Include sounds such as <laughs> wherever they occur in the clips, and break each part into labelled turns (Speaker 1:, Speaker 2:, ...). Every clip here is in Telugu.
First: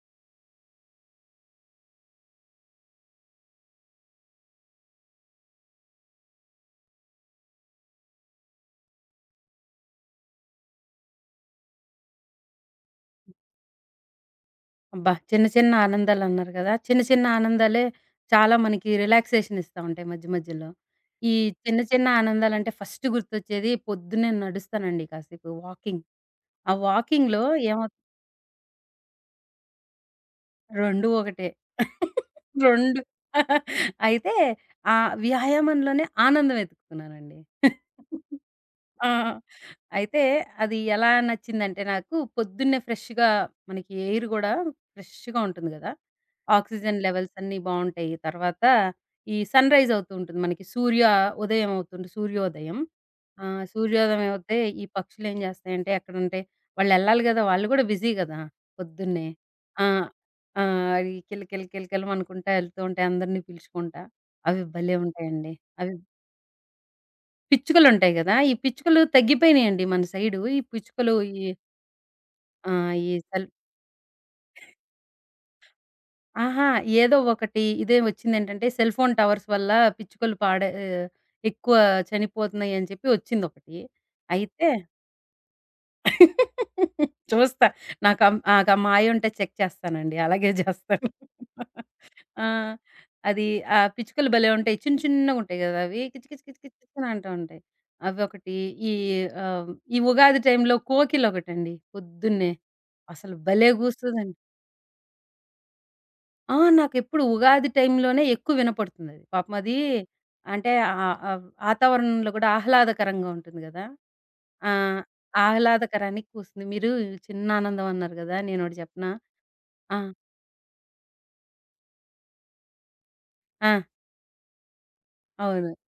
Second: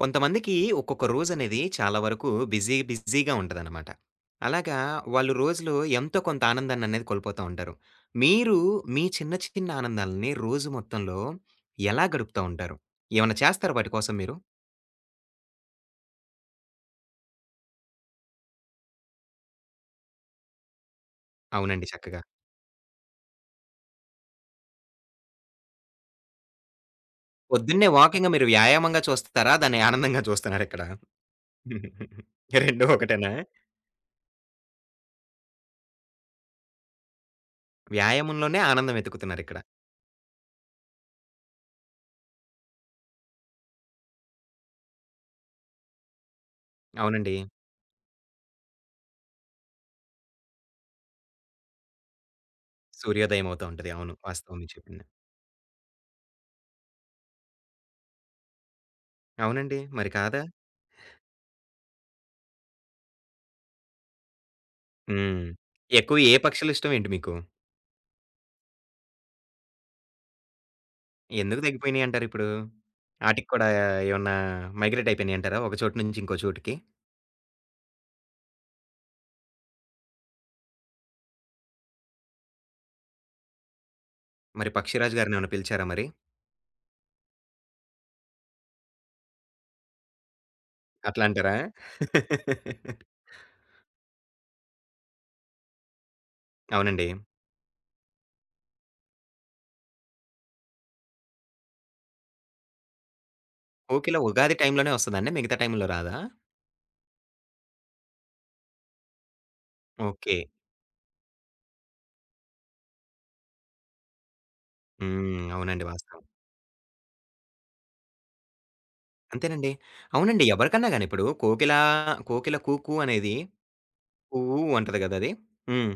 Speaker 1: కొంతమందికి ఒక్కొక్క రోజనేది చాలా వరకు బిజీ బిజీగా ఉంటదనమాట. అలాగా వాళ్ళు రోజులో ఎంతో కొంత ఆనందాన్ననేది కోల్పోతా ఉంటారు. మీరు మీ చిన్న చిన్న ఆనందాలని రోజు మొత్తంలో ఎలా గడుపుతా ఉంటారు? ఏమన్నా చేస్తారా వాటి కోసం మీరు?
Speaker 2: అబ్బా! చిన్న చిన్న ఆనందాలన్నారు గదా! చిన్న చిన్న ఆనందాలే చాలా మనకి రిలాక్సేషన్ ఇస్తా ఉంటాయి మధ్య మధ్యలో. ఈ చిన్న
Speaker 1: అవునండి.
Speaker 2: చిన్న
Speaker 1: చక్కగా.
Speaker 2: ఆనందాలంటే ఫస్ట్ గుర్తొచ్చేది పొద్దున్నే నడుస్తానండి కాసేపు వాకింగ్. ఆ వాకింగ్‌లో ఏమవు
Speaker 1: పొద్దున్నే వాకింగ్ మీరు వ్యాయామంగా చూస్తారా? దాన్ని ఆనందంగా చూస్తున్నారిక్కడ?
Speaker 2: 2 ఒకటే.
Speaker 1: 2
Speaker 2: <laughs>
Speaker 1: <laughs>
Speaker 2: 2
Speaker 1: ఒకటేనా?
Speaker 2: <laughs> అయితే ఆ వ్యాయామంలోనే ఆనందం వెతుకుతున్నానండి. <laughs>
Speaker 1: వ్యాయామంలోనే ఆనందం
Speaker 2: ఆ!
Speaker 1: వెతుకుతున్నారిక్కడ.
Speaker 2: అయితే అది ఎలా నచ్చిందంటే, నాకు పొద్దున్నే ఫ్రెష్‌గా మనకి ఎయిర్ గూడా ఫ్రెష్‌గా ఉంటుంది గదా! ఆక్సిజన్ లెవెల్స్
Speaker 1: అవునండి.
Speaker 2: అన్నీ బావుంటాయి. తర్వాత ఈ సన్‌రైజ్ అవుతూ ఉంటుంది. మనకి సూర్య ఉదయం అవుతుంది. సూర్యోదయం.
Speaker 1: సూర్యోదయం అవుతా ఉంటది. అవును.
Speaker 2: సూర్యోదయం అవుతే
Speaker 1: వాస్తవం మీరు
Speaker 2: ఈ
Speaker 1: చెప్పింది.
Speaker 2: పక్షులేం జేస్తాయంటే, ఎక్కడంటే వాళ్ళెళ్ళాలి గదా! వాళ్ళు గూడా బిజీ గదా పొద్దున్నే.
Speaker 1: అవునండి.
Speaker 2: ఆ!
Speaker 1: మరి కాదా?
Speaker 2: ఆ! ఈ కిలకిల కిలకిలమనుకుంటా ఎళ్తూ ఉంటాయి అందరిని పిలుచుకుంటా. అవి భలే
Speaker 1: హ్మ్.
Speaker 2: ఉంటాయండి. అవి
Speaker 1: ఎక్కువ ఏ పక్షులిష్టమేంటి మీకు?
Speaker 2: పిచ్చుకలుంటాయి గదా! ఈ పిచ్చుకలు తగ్గిపోయినాయండి మన సైడు. ఈ పిచ్చుకలు ఈ
Speaker 1: ఎందుకు తగ్గిపోయినియంటారిప్పుడు?
Speaker 2: ఆ! ఈ సెల్
Speaker 1: ఆటికి కూడా ఏమన్నా మైగ్రేట్ అయిపోయినియంటారా? ఒక చోటు నుంచి ఇంకో
Speaker 2: అహా!
Speaker 1: చోటుకి?
Speaker 2: ఏదో ఒకటి ఇదే వచ్చిందేంటంటే, సెల్ ఫోన్ టవర్స్ వల్ల పిచ్చుకలు పాడే ఎక్కువ చనిపోతున్నాయి అని చెప్పి వచ్చిందొకటి. అయితే
Speaker 1: మరి పక్షిరాజు గారినేమన్నా పిలిచారా మరి?
Speaker 2: చూస్తా. నాకు ఆ మాయ ఉంటే చెక్ చేస్తానండి. అలాగే చేస్తాను.
Speaker 1: అట్లా అంటారా?
Speaker 2: ఆ! అది ఆ పిచ్చుకలు భలే ఉంటాయి. చిన్న చిన్నగుంటాయి గదా! అవి కిచ్ కిచ్ కిచ్ కిచ్ కిచ్ అని
Speaker 1: అవునండి.
Speaker 2: అంటూ ఉంటాయి. అవొకటి. ఈ ఆహ్, ఈ ఉగాది టైంలో కోకిలొకటండి పొద్దున్నే. అసలు భలే
Speaker 1: కోకిల
Speaker 2: గూస్తదండి!
Speaker 1: ఉగాది టైంలోనే వస్తదండి. మిగతా టైంలో రాదా?
Speaker 2: ఆ! నాకెప్పుడు ఉగాది టైంలోనే ఎక్కువ వినపడుతుందది. పాపం అది
Speaker 1: ఓకే.
Speaker 2: అంటే ఆహ్, ఆహ్, వాతావరణంలో గూడా ఆహ్లాదకరంగా ఉంటుంది గదా! ఆ!
Speaker 1: హ్మ్. అవునండి. వాస్తవం.
Speaker 2: ఆహ్లాదకరానికి కూస్తుంది. మీరు చిన్నానందం అన్నారు గదా! నేనొకటి జెప్పనా?
Speaker 1: అంతేనండి.
Speaker 2: ఆ!
Speaker 1: అవునండి. ఎవరికన్నా గాని ఇప్పుడు కోకిల, కోకిల 'కుకు' అనేది
Speaker 2: ఆ!
Speaker 1: 'ఊ' అంటది గదా! అది.
Speaker 2: అవును.
Speaker 1: హ్మ్.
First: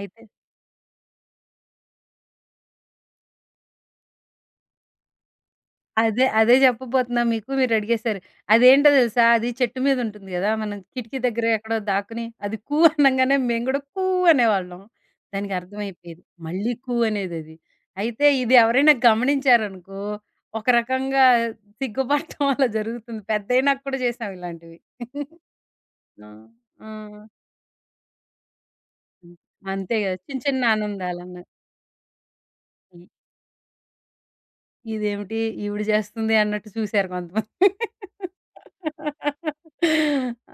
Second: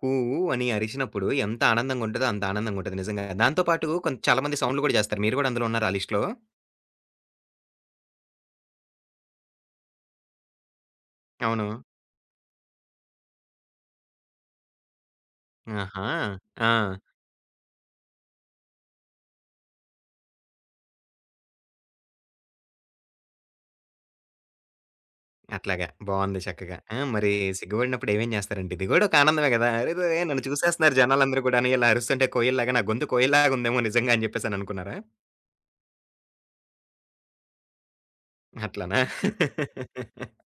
Speaker 1: కూ అని అరిచినప్పుడు ఎంత ఆనందంగుంటదో అంత ఆనందంగుంటది నిజంగా. దాంతో పాటు కొంత చాలా మంది సౌండ్‌లు గూడా జేస్తారు. మీరు గూడా అందులో ఉన్నారా ఆ లిస్ట్‌లో?
Speaker 2: అదే, అదే జెప్పబోతున్నా మీకు. మీరు అడిగేశారు. అదేంటో దెలుసా? అది చెట్టు మీద ఉంటుంది గదా! మనం కిటికీ దగ్గర
Speaker 1: అవును.
Speaker 2: ఎక్కడో దాక్కుని అది కూ <laughs> అనంగానే మేము గూడా కూ అనేవాళ్ళం. దానికి
Speaker 1: ఆహా!
Speaker 2: అర్థమైపోయేది.
Speaker 1: ఆ!
Speaker 2: మళ్ళీ కూ అనేదది. అయితే ఇది ఎవరైనా గమనించారనుకో, ఒక రకంగా సిగ్గుపడటం <laughs> అలా జరుగుతుంది. పెద్దయినాక కూడా చేసాం ఇలాంటివి.
Speaker 1: అట్లాగా.
Speaker 2: ఆ!
Speaker 1: బావుంది చక్కగా.
Speaker 2: ఆ!
Speaker 1: ఆ! మరి సిగ్గుబడినప్పుడు ఏమేం జేస్తారండి? ఇది గూడా ఒక
Speaker 2: హ్మ్.
Speaker 1: ఆనందమే గదా!
Speaker 2: అంతే
Speaker 1: అరెరే!
Speaker 2: గదా! చిన్న
Speaker 1: నన్ను
Speaker 2: చిన్న
Speaker 1: చూసేస్తున్నారు
Speaker 2: ఆనందాలన్నా.
Speaker 1: జనాలందరూ గూడాను ఇలా అరుస్తుంటే కోయిల్లాగా నా గొంతు కోయిల్లాగుందేమో నిజంగా అని జెప్పేసననుకున్నారా?
Speaker 2: ఇదేమిటి ఈవిడ చేస్తుంది అన్నట్టు చూసారు కొంతమంది.
Speaker 1: అట్లనా? <laughs>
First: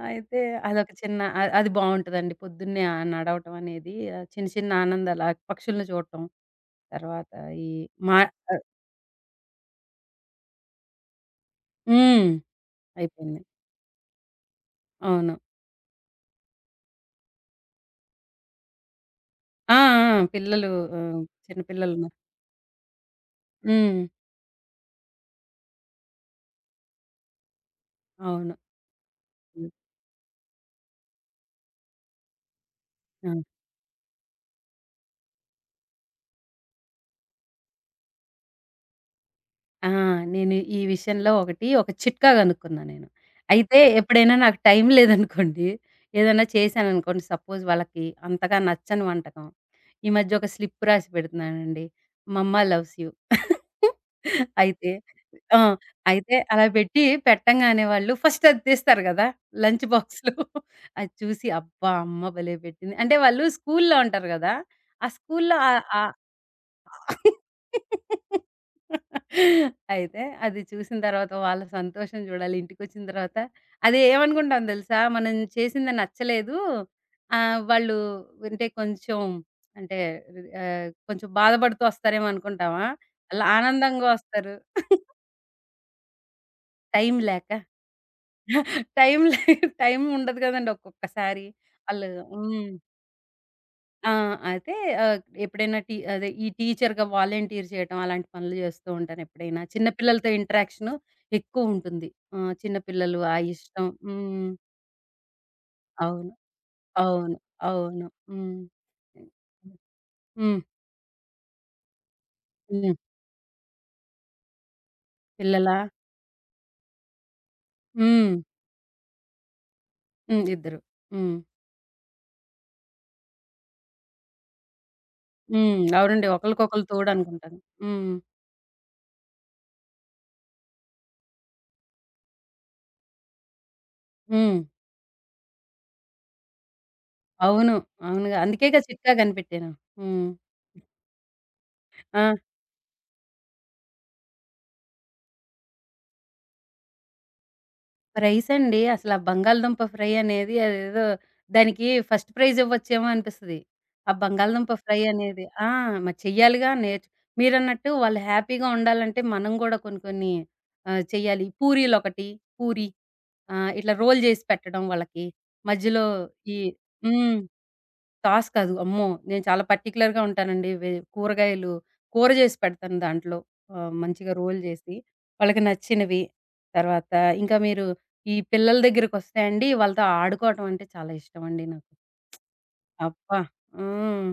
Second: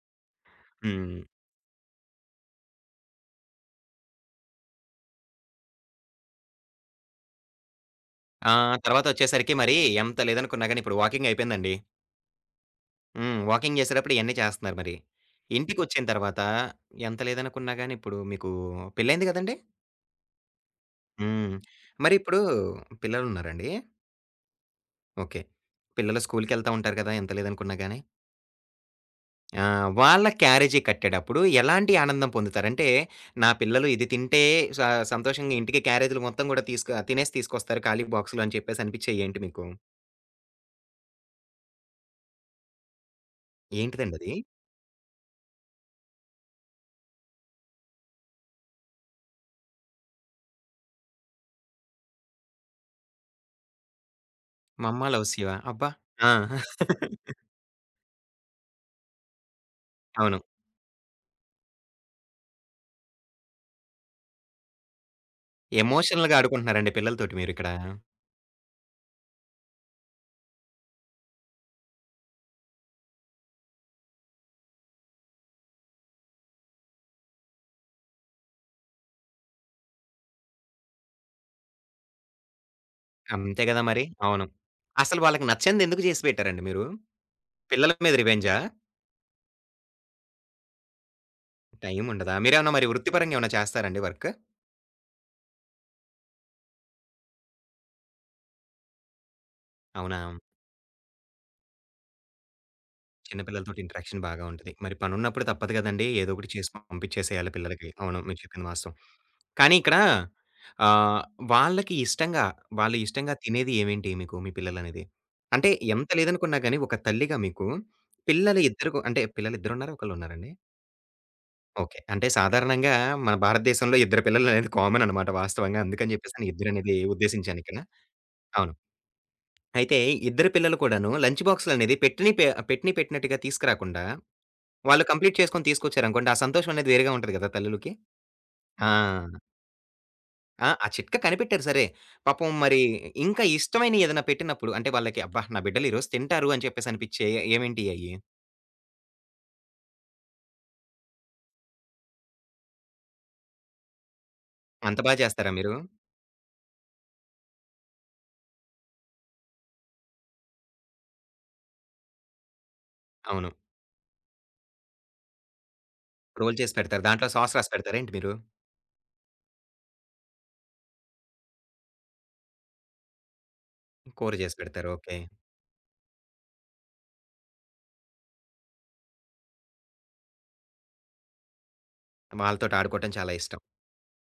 Speaker 2: అయితే అదొక చిన్న
Speaker 1: హ్మ్.
Speaker 2: అది బావుంటదండి. పొద్దున్నే ఆ నడవటం అనేది చిన్న చిన్న ఆనందాలు, ఆ పక్షుల్ని చూడటం. తర్వాత ఈ మా
Speaker 1: ఆ!
Speaker 2: ఆహ్,
Speaker 1: తర్వాతొచ్చేసరికి మరి ఎంత లేదనుకున్నా గాని ఇప్పుడు వాకింగయిపోయిందండి.
Speaker 2: హ్మ్.
Speaker 1: హ్మ్.
Speaker 2: అయిపోయింది.
Speaker 1: వాకింగ్ జేసేటప్పుడు ఇయన్నీ చేస్తన్నారు మరి.
Speaker 2: అవును.
Speaker 1: ఇంటికొచ్చిన తర్వాత ఎంత లేదనుకున్నా గాని ఇప్పుడు మీకు పెళ్లయింది గదండీ!
Speaker 2: ఆ! ఆ! పిల్లలు, ఆహ్,
Speaker 1: హ్మ్.
Speaker 2: చిన్న పిల్లలున్నారు.
Speaker 1: మరి ఇప్పుడు పిల్లలున్నారండి?
Speaker 2: హ్మ్.
Speaker 1: ఓకే. పిల్లలు స్కూలుకెళ్తా ఉంటారు కదా! ఎంత లేదనుకున్నా గాని.
Speaker 2: అవును.
Speaker 1: ఆ!
Speaker 2: హ్మ్.
Speaker 1: వాళ్ళ క్యారేజీ కట్టేటప్పుడు ఎలాంటి ఆనందం పొందుతారు? అంటే
Speaker 2: ఆ!
Speaker 1: నా పిల్లలు ఇది తింటే స సంతోషంగా ఇంటికి క్యారేజీలు మొత్తం గూడా తీసుక తినేసి తీసుకొస్తారు ఖాళీ బాక్స్‌లో అని చెప్పేసి అనిపిచ్చేయి ఏంటి మీకు?
Speaker 2: ఆ! నేను ఈ విషయంలో ఒక చిట్కా కనుక్కున్నా నేను. అయితే
Speaker 1: ఏంటిదండది?
Speaker 2: ఎప్పుడైనా నాకు టైం లేదనుకోండి, ఏదైనా చేశాననుకోండి, సపోజ్ వాళ్ళకి అంతగా నచ్చని వంటకం. ఈ మధ్య ఒక స్లిప్ రాసి పెడుతున్నానండి. మమ్మ లవ్స్ యూ. అయితే
Speaker 1: 'మమ్మ లవ్
Speaker 2: ఆ!
Speaker 1: శివ' అబ్బా! ఆ!
Speaker 2: అయితే అలా పెట్టి, పెట్టంగానే వాళ్ళు ఫస్ట్ అది తీస్తారు కదా లంచ్ బాక్స్‌లో.
Speaker 1: అవును.
Speaker 2: అది చూసి అబ్బా! అమ్మ భలే పెట్టింది. అంటే వాళ్ళు స్కూల్‌లో ఉంటారు కదా! ఆ స్కూల్‌లో ఆ ఆ
Speaker 1: ఎమోషనల్‌గా ఆడుకుంటున్నారండి పిల్లలతోటి మీరిక్కడ.
Speaker 2: అయితే అది చూసిన తర్వాత వాళ్ళ సంతోషం చూడాలి. ఇంటికొచ్చిన తర్వాత అది ఏమనుకుంటాం తెలుసా? మనం చేసింది నచ్చలేదు, ఆహ్, వాళ్ళు అంటే కొంచెం అంటే ఆహ్, కొంచెం బాధపడుతూ వస్తారేమో అనుకుంటామా? అలా
Speaker 1: అంతే గదా మరి.
Speaker 2: ఆనందంగా
Speaker 1: అవును.
Speaker 2: వస్తారు.
Speaker 1: అసలు వాళ్ళకి నచ్చనిది ఎందుకు జేసి పెట్టారండి మీరు?
Speaker 2: టైం లేక.
Speaker 1: పిల్లల మీద రివెంజా?
Speaker 2: <laughs> టైం లే టైం ఉండదు కదండీ ఒక్కొక్కసారి.
Speaker 1: టైం
Speaker 2: ఆళ్ళు
Speaker 1: ఉండదా?
Speaker 2: హ్మ్.
Speaker 1: మీరేమన్నా మరి వృత్తిపరంగా ఏమన్నా చేస్తారండి
Speaker 2: ఆ!
Speaker 1: వర్క్?
Speaker 2: అయితే ఆహ్, ఎప్పుడైనా టీ అదే ఈ టీచర్‌గా వాలంటీర్ చేయటం, అలాంటి పనులు చేస్తూ ఉంటాను ఎప్పుడైనా. చిన్న
Speaker 1: అవునా?
Speaker 2: పిల్లలతో ఇంటరాక్షను ఎక్కువుంటుంది. ఆ! చిన్న పిల్లలు, ఆ
Speaker 1: చిన్న పిల్లలతోటి
Speaker 2: ఇష్టం.
Speaker 1: ఇంటరాక్షన్ బాగా
Speaker 2: హ్మ్.
Speaker 1: ఉంటది. మరి పనున్నప్పుడు తప్పదు గదండీ!
Speaker 2: అవును.
Speaker 1: ఏదో ఒకటి చేసి
Speaker 2: అవును.
Speaker 1: పంపించేసేయాలి పిల్లలకి.
Speaker 2: అవును.
Speaker 1: అవును. మీరు
Speaker 2: హ్మ్.
Speaker 1: చెప్పింది వాస్తవం. కానీ ఇక్కడ
Speaker 2: హ్మ్.
Speaker 1: ఆహ్, వాళ్ళకి ఇష్టంగా,
Speaker 2: హ్మ్.
Speaker 1: వాళ్ళు ఇష్టంగా తినేది ఏమేంటి మీకు మీ పిల్లలనేది? అంటే
Speaker 2: పిల్లలా?
Speaker 1: ఎంత లేదనుకున్నా గాని ఒక తల్లిగా మీకు
Speaker 2: హ్మ్.
Speaker 1: పిల్లలు ఇద్దరు అంటే పిల్లలిద్దరున్నారా?
Speaker 2: హ్మ్.
Speaker 1: ఒకళ్ళున్నారండి?
Speaker 2: ఇద్దరు. హ్మ్.
Speaker 1: ఓకే. అంటే సాధారణంగా మన భారతదేశంలో ఇద్దరు పిల్లలనేది కామన్ అనమాట వాస్తవంగా.
Speaker 2: హ్మ్.
Speaker 1: అందుకని
Speaker 2: అవునండి.
Speaker 1: జెప్పేసని
Speaker 2: ఒకళ్ళకొకళ్ళు
Speaker 1: ఇద్దరనేది
Speaker 2: తోడనుకుంటాను.
Speaker 1: ఉద్దేశించానిక్కడ.
Speaker 2: హ్మ్.
Speaker 1: అవును. అయితే ఇద్దరు పిల్లలు కూడాను లంచ్ బాక్స్‌లనేది పెట్టినయి పెట్టినయి పెట్టినట్టుగా తీసుకురాకుండా,
Speaker 2: హ్మ్.
Speaker 1: వాళ్ళు కంప్లీట్ చేసుకొని తీసుకొచ్చారనుకోండి, ఆ సంతోషం అనేది వేరుగా ఉంటది గదా!
Speaker 2: అవును.
Speaker 1: తల్లులకి.
Speaker 2: అవునుగా. అందుకేగా
Speaker 1: ఆ!
Speaker 2: చిట్కా కనిపెట్టాను. హ్మ్.
Speaker 1: ఆ! ఆ చిట్కా కనిపెట్టారు సరే.
Speaker 2: ఆ!
Speaker 1: పాపం మరి ఇంకా ఇష్టమైనయి ఏదైనా పెట్టినప్పుడు అంటే వాళ్ళకి అబ్బా! నా బిడ్డలు ఈరోజు తింటారు అని చెప్పేసి అనిపిచ్చేయి ఏమేంటియి అయ్యి?
Speaker 2: ప్రైస్ అండి. అసల ఆ బంగాళదుంప ఫ్రై అనేది, అదేదో దానికి ఫస్ట్ ప్రైజ్ ఇవ్వచ్చేమో అనిపిస్తది, ఆ బంగాళదుంప ఫ్రై
Speaker 1: అంత బా
Speaker 2: అనేది.
Speaker 1: చేస్తారా
Speaker 2: ఆ!
Speaker 1: మీరు?
Speaker 2: మరి చెయ్యాలిగా. మీరన్నట్టు వాళ్ళు హ్యాపీగా ఉండాలంటే మనం గూడా కొన్ని కొన్ని చెయ్యాలి. పూరీలొకటి. పూరి
Speaker 1: అవును.
Speaker 2: ఇట్లా రోల్ జేసి పెట్టడం వాళ్ళకి. మధ్యలో
Speaker 1: రోల్
Speaker 2: ఈ
Speaker 1: చేసి పెడతారు. దాంట్లో
Speaker 2: హ్మ్.
Speaker 1: సాస్ రాసి పెడతారా ఏంటి మీరు?
Speaker 2: సాస్ కాదు. అమ్మో! నేను చాలా పర్టిక్యులర్‌గా ఉంటానండి. కూరగాయలు కూర జేసి పెడతాను దాంట్లో, ఆహ్, మంచిగా
Speaker 1: కూర చేసి
Speaker 2: రోల్
Speaker 1: పెడతారు.
Speaker 2: జేసి,
Speaker 1: ఓకే.
Speaker 2: వాళ్ళకి నచ్చినవి. తర్వాత ఇంకా మీరు ఈ పిల్లల దగ్గరకొస్తే అండి, వాళ్ళతో ఆడుకోవటం అంటే చాలా ఇష్టమండి నాకు.
Speaker 1: వాళ్ళతోటి ఆడుకోవటం చాలా
Speaker 2: అబ్బా!
Speaker 1: ఇష్టం.
Speaker 2: హ్మ్.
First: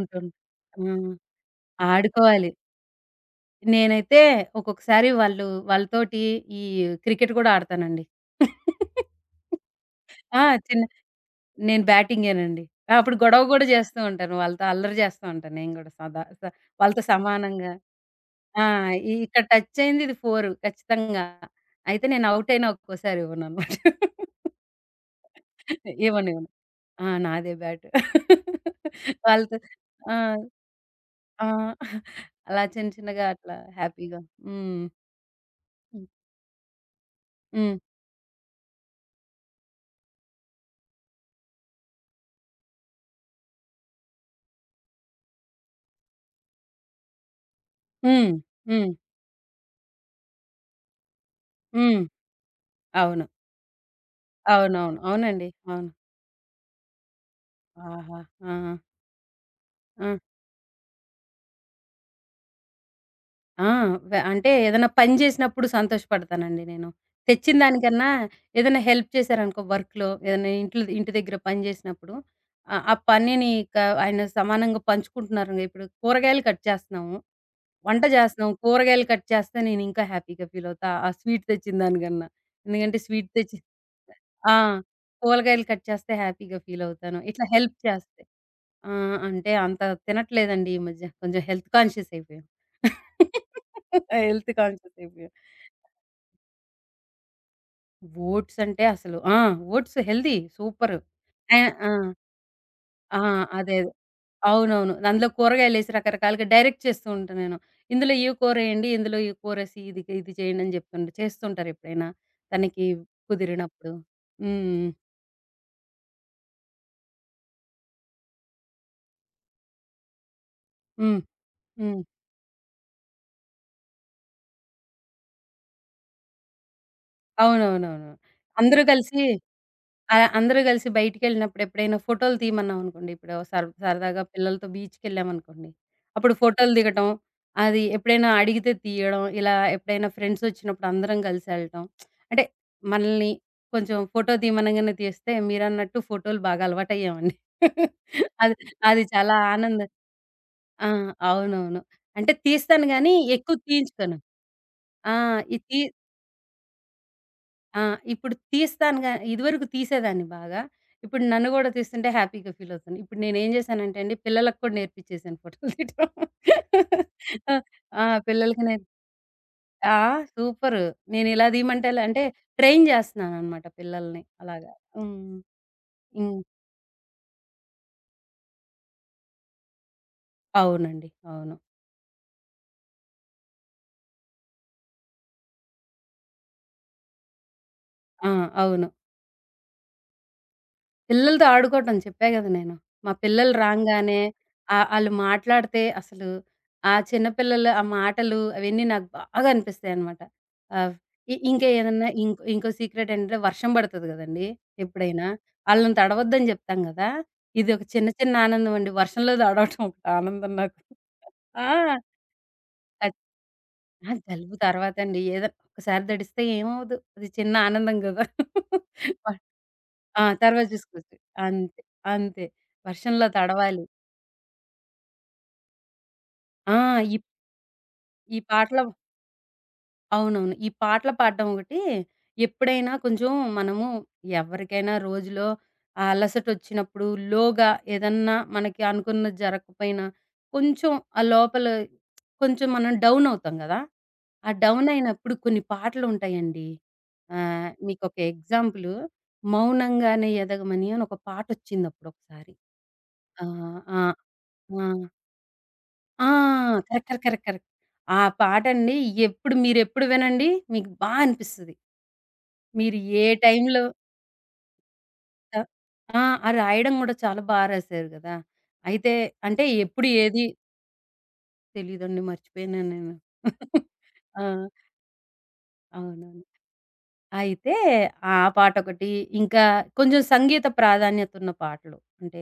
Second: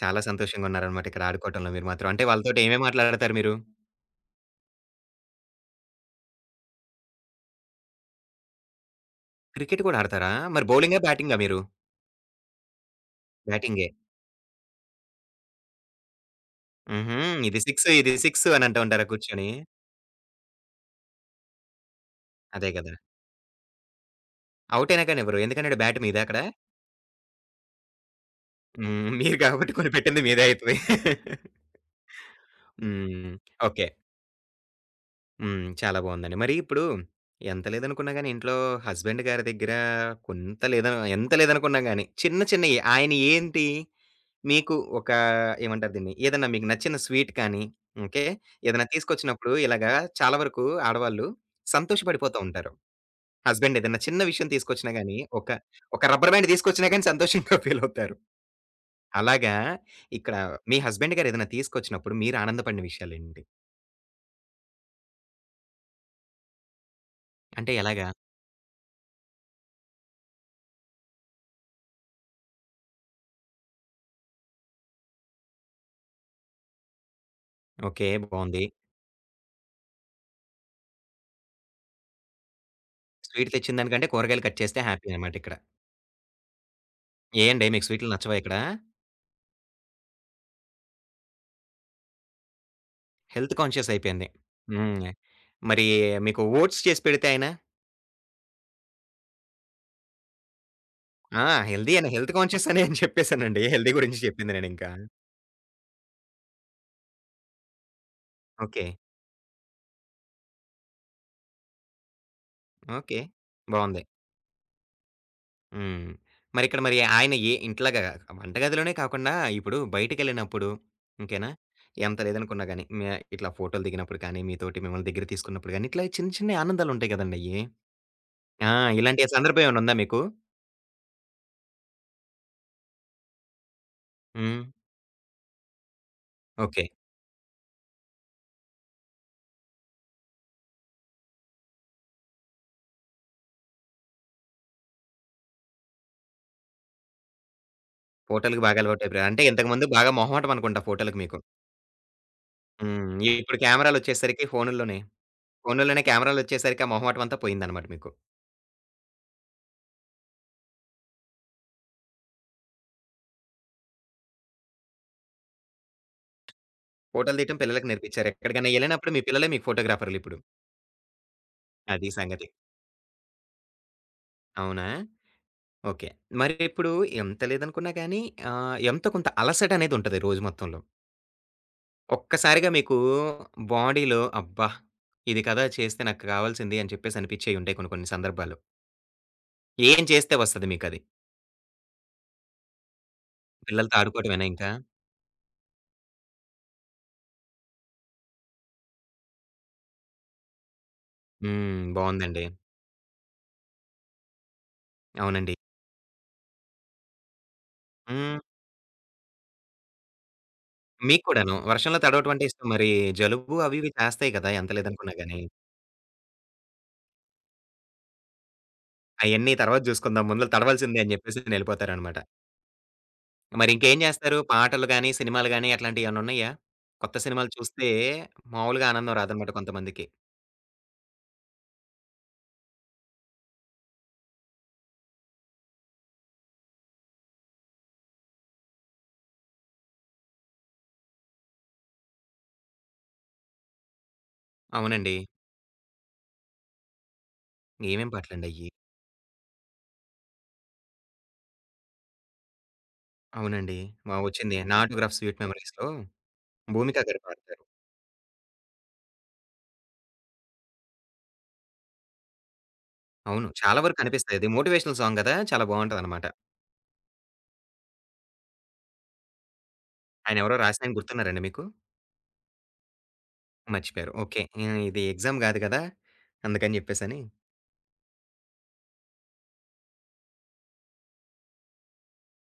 Speaker 1: చాలా సంతోషంగా ఉన్నారనమాట
Speaker 2: హ్మ్.
Speaker 1: ఇక్కడ ఆడుకోవటంలో మీరు మాత్రం. అంటే
Speaker 2: ఆడుకోవాలి.
Speaker 1: వాళ్ళతోటి ఏమేమి ఆటలాడతారు మీరు?
Speaker 2: నేనైతే ఒక్కొక్కసారి వాళ్ళతోటి ఈ క్రికెట్ గూడా ఆడతానండి. <laughs>
Speaker 1: క్రికెట్ కూడా ఆడతారా?
Speaker 2: ఆ!
Speaker 1: మరి
Speaker 2: చిన్న
Speaker 1: బౌలింగా? బ్యాటింగా మీరు?
Speaker 2: నేను బ్యాటింగేనండి. ఆ! అప్పుడు గొడవ గూడా
Speaker 1: బ్యాటింగే.
Speaker 2: జేస్తూ ఉంటాను. వాళ్ళతో అల్లరి జేస్తూ ఉంటాను నేను గూడా సదా స వాళ్ళతో
Speaker 1: హుహు. ఇది
Speaker 2: సమానంగా.
Speaker 1: 6 ఇది 6
Speaker 2: ఆ!
Speaker 1: అని అంటూ ఉంటారా
Speaker 2: ఇక్కడ
Speaker 1: కూర్చొని?
Speaker 2: టచ్ అయింది, ఇది 4 ఖచ్చితంగా. అయితే నేను ఔట్ అయినా
Speaker 1: అదే కదా!
Speaker 2: ఒక్కోసారి ఇవ్వననమాట.
Speaker 1: ఔట్ అయినా కానివ్వరు. ఎందుకంటే బ్యాట్ మీదా అక్కడ?
Speaker 2: ఇవ్వనివ్వను. ఆ! నాదే బ్యాట్.
Speaker 1: హ్మ్. మీరు
Speaker 2: వాళ్ళతో
Speaker 1: కాబట్టి
Speaker 2: ఆ!
Speaker 1: కొనిపెట్టింది మీదే అయితది.
Speaker 2: ఆ! అలా చిన్న చిన్నగా
Speaker 1: హ్మ్.
Speaker 2: అట్లా
Speaker 1: ఓకే.
Speaker 2: హ్యాపీగా. హ్మ్.
Speaker 1: హ్మ్. చాలా
Speaker 2: హ్మ్.
Speaker 1: బావుందండి. మరి ఇప్పుడు ఎంత
Speaker 2: హ్మ్.
Speaker 1: లేదనుకున్నా గాని ఇంట్లో హస్బెండ్ గారి దగ్గర కొంత లేదను ఎంత లేదనుకున్నా గాని చిన్న చిన్నయి ఆయన ఏంటి? మీకు ఒక ఏమంటారు దీన్ని? ఏదన్నా మీకు నచ్చిన స్వీట్ కానీ, ఓకే.
Speaker 2: హ్మ్.
Speaker 1: ఏదైనా
Speaker 2: హ్మ్.
Speaker 1: తీసుకొచ్చినప్పుడు ఇలాగా చాలా వరకు ఆడవాళ్ళు
Speaker 2: హ్మ్.
Speaker 1: సంతోషపడిపోతూ ఉంటారు.
Speaker 2: అవును.
Speaker 1: హస్బెండ్ ఏదైనా చిన్న విషయం తీసుకొచ్చినా
Speaker 2: అవునవును.
Speaker 1: గాని,
Speaker 2: అవునండి.
Speaker 1: ఒక
Speaker 2: అవును.
Speaker 1: ఒక రబ్బర్ బ్యాండ్ తీసుకొచ్చినా గాని సంతోషంగా ఫీల్ అవుతారు.
Speaker 2: ఆహా! ఆ!
Speaker 1: అలాగా
Speaker 2: ఆ!
Speaker 1: ఇక్కడ మీ హస్బెండ్ గారు ఏదైనా తీసుకొచ్చినప్పుడు మీరు ఆనందపడిన విషయాలేంటి?
Speaker 2: ఆ! అంటే ఏదైనా పని జేసినప్పుడు సంతోషపడతానండి నేను, తెచ్చిన
Speaker 1: అంటే ఎలాగా?
Speaker 2: దానికన్నా. ఏదైనా హెల్ప్ చేశారనుకో, వర్క్‌లో ఏదైనా, ఇంట్లో ఇంటి దగ్గర పని జేసినప్పుడు, ఆహ్, ఆ పనిని క ఆయన సమానంగా పంచుకుంటున్నారు. ఇప్పుడు కూరగాయలు కట్ చేస్తున్నాము. వంట
Speaker 1: ఓకే.
Speaker 2: చేస్తాం.
Speaker 1: బావుంది.
Speaker 2: కూరగాయలు కట్ చేస్తే నేనింకా హ్యాపీగా ఫీలవుతా, ఆ స్వీట్ తెచ్చిన దానికన్నా. ఎందుకంటే స్వీట్
Speaker 1: స్వీట్
Speaker 2: తెచ్చి,
Speaker 1: తెచ్చిన దానికంటే కూరగాయలు
Speaker 2: ఆ!
Speaker 1: కట్ చేస్తే హ్యాపీ అనమాట ఇక్కడ.
Speaker 2: కూరగాయలు కట్ చేస్తే హ్యాపీగా ఫీలవుతాను ఇట్లా
Speaker 1: ఏండి
Speaker 2: హెల్ప్
Speaker 1: మీకు స్వీట్లు
Speaker 2: చేస్తే.
Speaker 1: నచ్చవా ఇక్కడ?
Speaker 2: ఆ! అంటే అంత తినట్లేదండి ఈ మధ్య. కొంచెం హెల్త్ కాన్షియస్ అయిపోయాం.
Speaker 1: హెల్త్ కాన్షియస్
Speaker 2: <laughs>
Speaker 1: అయిపోయింది.
Speaker 2: హెల్త్ కాన్షియస్
Speaker 1: హ్మ్.
Speaker 2: అయిపోయాం.
Speaker 1: మరి మీకు ఓట్స్ చేసి పెడితే ఆయన?
Speaker 2: ఓట్స్ అంటే అసలు, ఆ! Oats healthy. సూపరు.
Speaker 1: ఆ!
Speaker 2: ఆ! ఆ!
Speaker 1: హెల్తీ అని హెల్త్ కాన్షియస్ అనే అని
Speaker 2: ఆ!
Speaker 1: చెప్పేసానండి.
Speaker 2: అదే.
Speaker 1: హెల్తీ గురించి చెప్పింది నేనింకా.
Speaker 2: అవునవును. అందులో కూరగాయలేసి రకరకాలుగా డైరెక్ట్ చేస్తూ ఉంటా నేను. ఇందులో ఈ
Speaker 1: ఓకే.
Speaker 2: కూరేయండి, ఇందులో ఈ కూరేసి ఇది ఇది చేయండి అని చేస్తుంటారు ఎప్పుడైనా తనకి
Speaker 1: ఓకే.
Speaker 2: కుదిరినప్పుడు.
Speaker 1: బావుంది.
Speaker 2: హ్మ్.
Speaker 1: హ్మ్. మరిక్కడ మరి ఆయన ఏ ఇంట్లాగా వంటగదిలోనే కాకుండా ఇప్పుడు బయటికెళ్ళినప్పుడు
Speaker 2: హ్మ్.
Speaker 1: ఓకేనా?
Speaker 2: హ్మ్.
Speaker 1: ఎంత లేదనుకున్నా గాని మ్యా ఇట్లా ఫోటోలు దిగినప్పుడు కానీ, మీతోటి మిమ్మల్ని దగ్గర తీసుకున్నప్పుడు గాని, ఇట్లా చిన్న చిన్న ఆనందాలుంటాయి గదండయ్యి.
Speaker 2: అవునవునవును.
Speaker 1: ఆ!
Speaker 2: అందరూ కలిసి
Speaker 1: ఇలాంటి సందర్భం ఏమైనా ఉందా
Speaker 2: ఆ!
Speaker 1: మీకు?
Speaker 2: అందరూ కలిసి బయటికెళ్ళినప్పుడు ఎప్పుడైనా ఫోటోలు తీయమన్నామనుకోండి. ఇప్పుడు సరదాగా
Speaker 1: హ్మ్.
Speaker 2: పిల్లలతో బీచ్‌కెళ్ళామనుకోండి. అప్పుడు ఫోటోలు
Speaker 1: ఓకే.
Speaker 2: దిగటం, అది ఎప్పుడైనా అడిగితే తీయడం, ఇలా ఎప్పుడైనా ఫ్రెండ్స్ వచ్చినప్పుడు అందరం కలిసి ఎళ్ళటం. అంటే మనల్ని కొంచెం ఫోటో తీయమనంగానే తీస్తే, మీరన్నట్టు ఫోటోలు బాగా అలవాటయ్యామండి. <laughs> అది
Speaker 1: ఫోటోలకి బాగా
Speaker 2: అది
Speaker 1: అలవాటయిపోయారు.
Speaker 2: చాలా
Speaker 1: అంటే
Speaker 2: ఆనంద,
Speaker 1: ఇంతకుముందు బాగా మొహమాటం అనుకుంటా
Speaker 2: ఆ!
Speaker 1: ఫోటోలకి మీకు.
Speaker 2: అవునవును. అంటే తీస్తాను
Speaker 1: హ్మ్.
Speaker 2: గానీ ఎక్కువ
Speaker 1: ఇప్పుడు
Speaker 2: తీయించుకోను.
Speaker 1: కెమెరాలొచ్చేసరికి ఫోనుల్లోనే,
Speaker 2: ఆ! ఈ తీ
Speaker 1: ఫోనుల్లోనే కెమెరాలొచ్చేసరికి ఆ మొహమాటం అంతా
Speaker 2: ఆ!
Speaker 1: పోయిందనమాట మీకు.
Speaker 2: ఇప్పుడు తీస్తాను గా, ఇదివరకు తీసేదాన్ని బాగా. ఇప్పుడు నన్ను గూడా తీస్తుంటే హ్యాపీగా ఫీల్ అవుతాను. ఇప్పుడు నేనేం చేశానంటే అండి, పిల్లలకి కూడా నేర్పించేసాను ఫోటోలు తీయటం.
Speaker 1: ఫోటోలు
Speaker 2: ఆ!
Speaker 1: తీయటం పిల్లలకి
Speaker 2: ఆ!
Speaker 1: నేర్పిచ్చారు.
Speaker 2: పిల్లలకి
Speaker 1: ఎక్కడికైనా
Speaker 2: నేను,
Speaker 1: ఎళ్ళినప్పుడు మీ పిల్లలే మీకు
Speaker 2: ఆ!
Speaker 1: ఫోటోగ్రాఫర్‌లిప్పుడు.
Speaker 2: సూపరు. నేను ఇలా తీయమంటే ఎలా
Speaker 1: అది
Speaker 2: అంటే
Speaker 1: సంగతి.
Speaker 2: ట్రైన్ చేస్తున్నాననమాట పిల్లల్ని అలాగా.
Speaker 1: అవునా?
Speaker 2: హ్మ్.
Speaker 1: ఓకే.
Speaker 2: హ్మ్.
Speaker 1: మరి ఇప్పుడు ఎంత లేదనుకున్నా గానీ ఎంతో కొంత అలసటనేదుంటది రోజు మొత్తంలో.
Speaker 2: అవునండి. అవును.
Speaker 1: ఒక్కసారిగా మీకు బాడీలో అబ్బా! ఇది కదా చేస్తే నాకు కావాల్సింది అని చెప్పేసి అనిపిచ్చేయుంటాయి కొన్ని కొన్ని
Speaker 2: ఆ!
Speaker 1: సందర్భాలు.
Speaker 2: అవును.
Speaker 1: ఏం చేస్తే వస్తది మీకది?
Speaker 2: పిల్లలతో ఆడుకోవటం చెప్పా గదా నేను. మా పిల్లలు
Speaker 1: పిల్లలతో
Speaker 2: రాంగానే,
Speaker 1: ఆడుకోవటమేనా ఇంకా?
Speaker 2: ఆహ్, ఆళ్ళు మాట్లాడితే అసలు, ఆ చిన్న పిల్లలు ఆ మాటలు అవన్నీ నాకు బాగా అనిపిస్తాయనమాట. ఆహ్, ఇ ఇంకా
Speaker 1: హ్మ్.
Speaker 2: ఏదన్నా ఇంకో
Speaker 1: బావుందండి.
Speaker 2: ఇంకో సీక్రెట్ ఏంటంటే, వర్షం పడతది గదండీ ఎప్పుడైనా.
Speaker 1: అవునండి.
Speaker 2: ఆళ్ళని తడవద్దని జెప్తాం గదా! ఇదొక చిన్న చిన్న
Speaker 1: హ్మ్.
Speaker 2: ఆనందం అండి, వర్షంలో తడవటం ఒక ఆనందం నాకు.
Speaker 1: మీకు కూడాను
Speaker 2: ఆ!
Speaker 1: వర్షంలో తడవటం అంటే ఇష్టం. మరి
Speaker 2: అద్
Speaker 1: జలుబు అవి ఇవి
Speaker 2: ఆ!
Speaker 1: చేస్తాయి కదా!
Speaker 2: జలుబు
Speaker 1: ఎంత లేదనుకున్నా
Speaker 2: తర్వాతండి.
Speaker 1: గాని.
Speaker 2: ఏదో ఒక్కసారి తడిస్తే ఏమవ్వదు. అది చిన్న ఆనందం గదా!
Speaker 1: అయన్నీ తర్వాత
Speaker 2: ఆ!
Speaker 1: జూసుకుందాం. ముందుల
Speaker 2: తర్వాత
Speaker 1: తడవాల్సిందే అని
Speaker 2: చూసుకోవచ్చు.
Speaker 1: జెప్పేసి
Speaker 2: అంతే.
Speaker 1: నేళ్ళిపోతారనమాట.
Speaker 2: అంతే. వర్షంలో
Speaker 1: మరి
Speaker 2: తడవాలి.
Speaker 1: ఇంకేం జేస్తారు? పాటలు గాని, సినిమాలు గాని అట్లాంటియేమన్నా ఉన్నాయా?
Speaker 2: ఆ! ఈ
Speaker 1: కొత్త సినిమాలు చూస్తే
Speaker 2: ఈ పాటల
Speaker 1: మామూలుగా ఆనందం రాదనమాట కొంతమందికి.
Speaker 2: అవునవును. ఈ పాటలు పాడడం ఒకటి. ఎప్పుడైనా కొంచెం మనము, ఎవరికైనా రోజులో ఆ అలసటొచ్చినప్పుడు, లోగా, ఏదన్నా మనకి అనుకున్నది జరగకపోయినా కొంచెం ఆ లోపల కొంచెం మనం డౌన్ అవుతాం గదా! ఆ డౌన్
Speaker 1: అవునండి.
Speaker 2: అయినప్పుడు కొన్ని పాటలుంటాయండి. ఆహ్,
Speaker 1: ఏమేం
Speaker 2: మీకొక
Speaker 1: పాటలండయ్యి?
Speaker 2: ఎగ్జాంపులు, 'మౌనంగానే ఎదగమని' అని ఒక పాటొచ్చిందప్పుడొకసారి. ఆ!
Speaker 1: అవునండి.
Speaker 2: ఆ!
Speaker 1: ఆ! వచ్చింది
Speaker 2: ఆ!
Speaker 1: 'నాటోగ్రాఫ్ స్వీట్ మెమరీస్‌లో'
Speaker 2: ఆ!
Speaker 1: భూమిక
Speaker 2: కరెక్ట్. కరెక్ట్.
Speaker 1: గారు
Speaker 2: కరెక్ట్.
Speaker 1: పాడతారు.
Speaker 2: కరెక్ట్. ఆ పాటండి, మీరెప్పుడు వినండి మీకు బా అనిపిస్తది. మీరు ఏ
Speaker 1: అవును. చాలా
Speaker 2: టైంలో
Speaker 1: వరకు కనిపిస్తాయి. అది మోటివేషనల్ సాంగ్ గదా!
Speaker 2: త
Speaker 1: చాలా
Speaker 2: ఆ!
Speaker 1: బావుంటదనమాట.
Speaker 2: అది రాయడం గూడా చాలా బా రాశారు గదా! అయితే అంటే ఎప్పుడు ఏది
Speaker 1: ఆయనెవరో రాసినాయన గుర్తున్నారండి మీకు?
Speaker 2: తెలీదండి, మర్చిపోయాను నేను.
Speaker 1: మర్చిపోయారు.
Speaker 2: ఆ!
Speaker 1: ఓకే. హ్మ్. ఇది ఎగ్జామ్ గాదు గదా!
Speaker 2: అవునవును.
Speaker 1: అందుకని జెప్పేసని.
Speaker 2: అయితే ఆ పాటొకటి, ఇంకా కొంచెం సంగీత ప్రాధాన్యతున్న పాటలు అంటే,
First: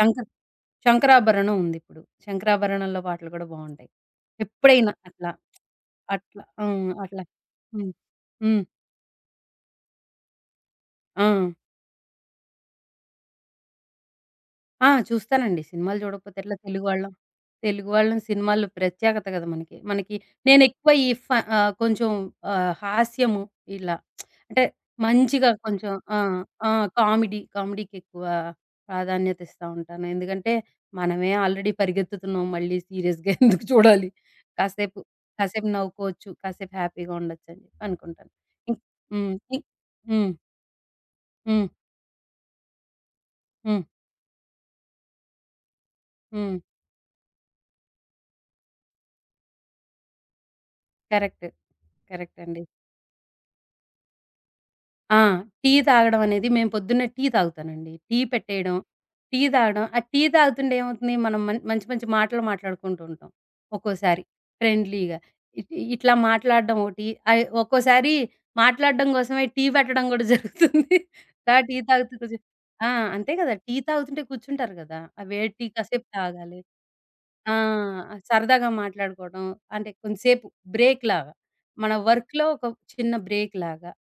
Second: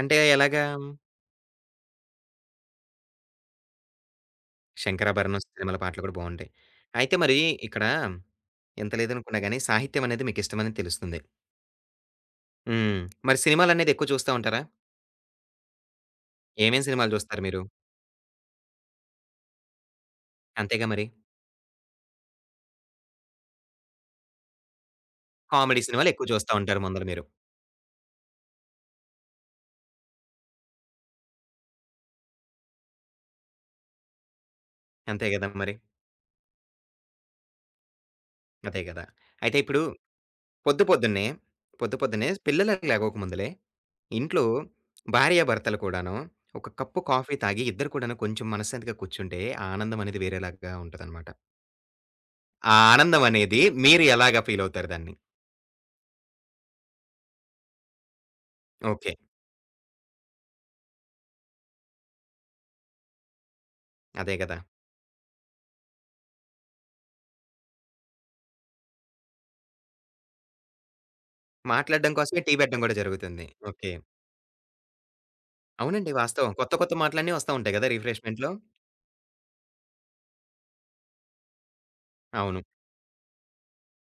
Speaker 1: అంటే ఎలాగా?
Speaker 2: 'శంకరాభరణం' ఉందిప్పుడు. 'శంకరాభరణంలో' పాటలు గూడా బావుంటాయి. ఎప్పుడైనా అట్లా,
Speaker 1: శంకరాభరణం, సిరిమల్లె పాటలు కూడా
Speaker 2: అట్లా.
Speaker 1: బావుంటాయి.
Speaker 2: హ్మ్.
Speaker 1: అయితే
Speaker 2: అట్లా.
Speaker 1: మరి ఇక్కడ
Speaker 2: హ్మ్. హ్మ్.
Speaker 1: ఎంత లేదనుకున్నా గాని సాహిత్యం అనేది మీకిష్టమని తెలుస్తుంది.
Speaker 2: ఆ!
Speaker 1: హ్మ్. మరి సినిమాలనేది ఎక్కువ చూస్తా ఉంటారా?
Speaker 2: ఆ! చూస్తానండి. సినిమాలు చూడకపోతే ఎట్లా,
Speaker 1: ఏమేం
Speaker 2: తెలుగు వాళ్ళం.
Speaker 1: సినిమాలు చూస్తారు మీరు?
Speaker 2: తెలుగు వాళ్ళం, సినిమాల్లో ప్రత్యేకత కదా మనకి! మనకి
Speaker 1: అంతేగా
Speaker 2: నేనెక్కువ
Speaker 1: మరి.
Speaker 2: ఈ ఫ ఆహ్, కొంచెం, ఆహ్, హాస్యము ఇలా, అంటే మంచిగా
Speaker 1: కామెడీ
Speaker 2: కొంచెం,
Speaker 1: సినిమాలు
Speaker 2: ఆ!
Speaker 1: ఎక్కువ చూస్తా
Speaker 2: ఆ!
Speaker 1: ఉంటారు ముందల మీరు.
Speaker 2: కామెడీ, కామెడీకెక్కువ ప్రాధాన్యత ఇస్తా ఉంటాను. ఎందుకంటే మనమే ఆల్రెడీ పరిగెత్తుతున్నాం, మళ్ళీ సీరియస్‌గా <laughs> ఎందుకు చూడాలి. కాసేపు,
Speaker 1: అంతే గదా
Speaker 2: కాసేపు
Speaker 1: మరి.
Speaker 2: నవ్వుకోవచ్చు. కాసేపు హ్యాపీగా ఉండొచ్చని చెప్పి అనుకుంటాను. హ్మ్.
Speaker 1: అదే గదా! అయితే
Speaker 2: హ్మ్.
Speaker 1: ఇప్పుడు
Speaker 2: హ్మ్.
Speaker 1: పొద్దు పొద్దున్నే,
Speaker 2: హ్మ్.
Speaker 1: పొద్దు పొద్దున్నే పిల్లలకి లేగవక ముందులే
Speaker 2: హ్మ్.
Speaker 1: ఇంట్లో భార్యాభర్తలు కూడాను
Speaker 2: హ్మ్.
Speaker 1: ఒక కప్పు కాఫీ తాగి ఇద్దరు కూడాను కొంచెం మనశ్శాంతిగా కూర్చుంటే ఆ ఆనందం అనేది వేరేలాగా ఉంటదనమాట.
Speaker 2: కరెక్ట్. కరెక్ట్ అండి.
Speaker 1: ఆ ఆనందం అనేది మీరు ఎలాగా ఫీలవుతారు దాన్ని?
Speaker 2: ఆ! టీ తాగడం అనేది, మేము పొద్దున్నే టీ తాగుతానండి. టీ పెట్టేయడం,
Speaker 1: ఓకే.
Speaker 2: టీ తాగడం. ఆ టీ తాగుతుంటే ఏమవుతుంది, మనం మంచి మంచి మాటలు మాట్లాడుకుంటూ ఉంటాం. ఒక్కోసారి
Speaker 1: అదే గదా!
Speaker 2: ఫ్రెండ్లీగా. ఇట్లా మాట్లాడడం ఒకటి. అయి ఒక్కోసారి మాట్లాడడం కోసమే టీ పెట్టడం కూడా జరుగుతుంది. దా టీ
Speaker 1: మాట్లాడడం
Speaker 2: తాగుతూ కూర్చో
Speaker 1: కోసమే టీ పెట్టడం
Speaker 2: ఆ!
Speaker 1: గూడా
Speaker 2: అంతే
Speaker 1: జరుగుతుంది.
Speaker 2: కదా! Tea
Speaker 1: okay.
Speaker 2: తాగుతుంటే కూర్చుంటారు కదా! ఆ వేడి టీ కాసేపు
Speaker 1: అవునండి. వాస్తవం.
Speaker 2: తాగాలి.
Speaker 1: కొత్త కొత్త మాటలన్నీ వస్తా
Speaker 2: ఆ!
Speaker 1: ఉంటాయి గదా! రిఫ్రెష్‌మెంట్‌లో.
Speaker 2: సరదాగా మాట్లాడుకోవడం. అంటే కొంతసేపు బ్రేక్‌లాగా. మన వర్క్‌లో
Speaker 1: అవును.
Speaker 2: ఒక చిన్న బ్రేక్‌లాగా.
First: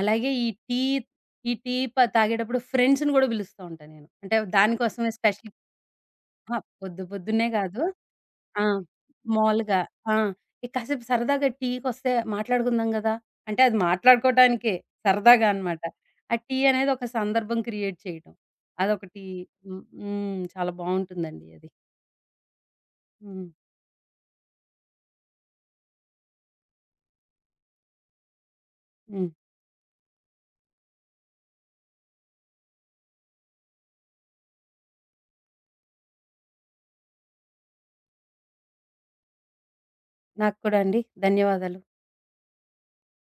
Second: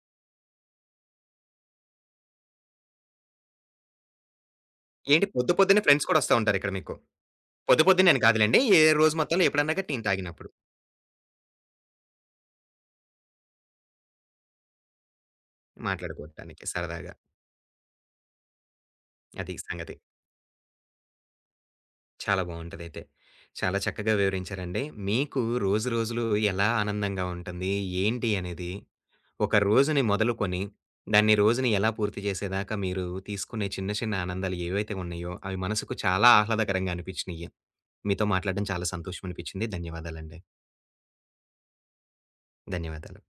Speaker 2: అలాగే ఈ టీ, ఈ టీ ప తాగేటప్పుడు ఫ్రెండ్స్‌ని గూడా పిలుస్తా ఉంటా నేను. అంటే దానికోసమే
Speaker 1: ఏంటి
Speaker 2: స్పెషల్.
Speaker 1: పొద్దు పొద్దున్నే ఫ్రెండ్స్ కూడా వస్తా
Speaker 2: అహా!
Speaker 1: ఉంటారిక్కడ మీకు.
Speaker 2: పొద్దు పొద్దున్నే కాదు.
Speaker 1: పొద్దు పొద్దున్నే అని కాదులెండి.
Speaker 2: ఆ!
Speaker 1: ఏ రోజు మొత్తంలో ఎప్పుడన్నా
Speaker 2: మామూలుగా.
Speaker 1: గాని టీ
Speaker 2: ఆ!
Speaker 1: తాగినప్పుడు
Speaker 2: ఇ కాసేపు సరదాగా టీకొస్తే మాట్లాడుకుందాం గదా! అంటే అది మాట్లాడుకోవటానికే, సరదాగా అనమాట. ఆ టీ
Speaker 1: మాట్లాడుకోవటానికి
Speaker 2: అనేది ఒక
Speaker 1: సరదాగా.
Speaker 2: సందర్భం క్రియేట్ చేయటం. అదొకటి.
Speaker 1: అది
Speaker 2: హ్మ్.
Speaker 1: సంగతి.
Speaker 2: హ్మ్. చాలా బావుంటుందండి అది.
Speaker 1: చాలా బావుంటదయితే.
Speaker 2: హ్మ్.
Speaker 1: చాలా చక్కగా వివరించారండి. మీకు రోజు రోజులు ఎలా ఆనందంగా ఉంటుంది? ఏంటి అనేది
Speaker 2: హ్మ్.
Speaker 1: ఒక రోజుని మొదలుకొని, దాన్ని రోజుని ఎలా పూర్తి చేసేదాకా మీరు తీసుకునే చిన్న చిన్న ఆనందాలు ఏవైతే ఉన్నాయో, అవి మనసుకు చాలా ఆహ్లాదకరంగా అనిపించినియి. మీతో మాట్లాడడం చాలా సంతోషం అనిపించింది. ధన్యవాదాలండి.
Speaker 2: నాకు కూడా అండి. ధన్యవాదాలు.
Speaker 1: ధన్యవాదాలు.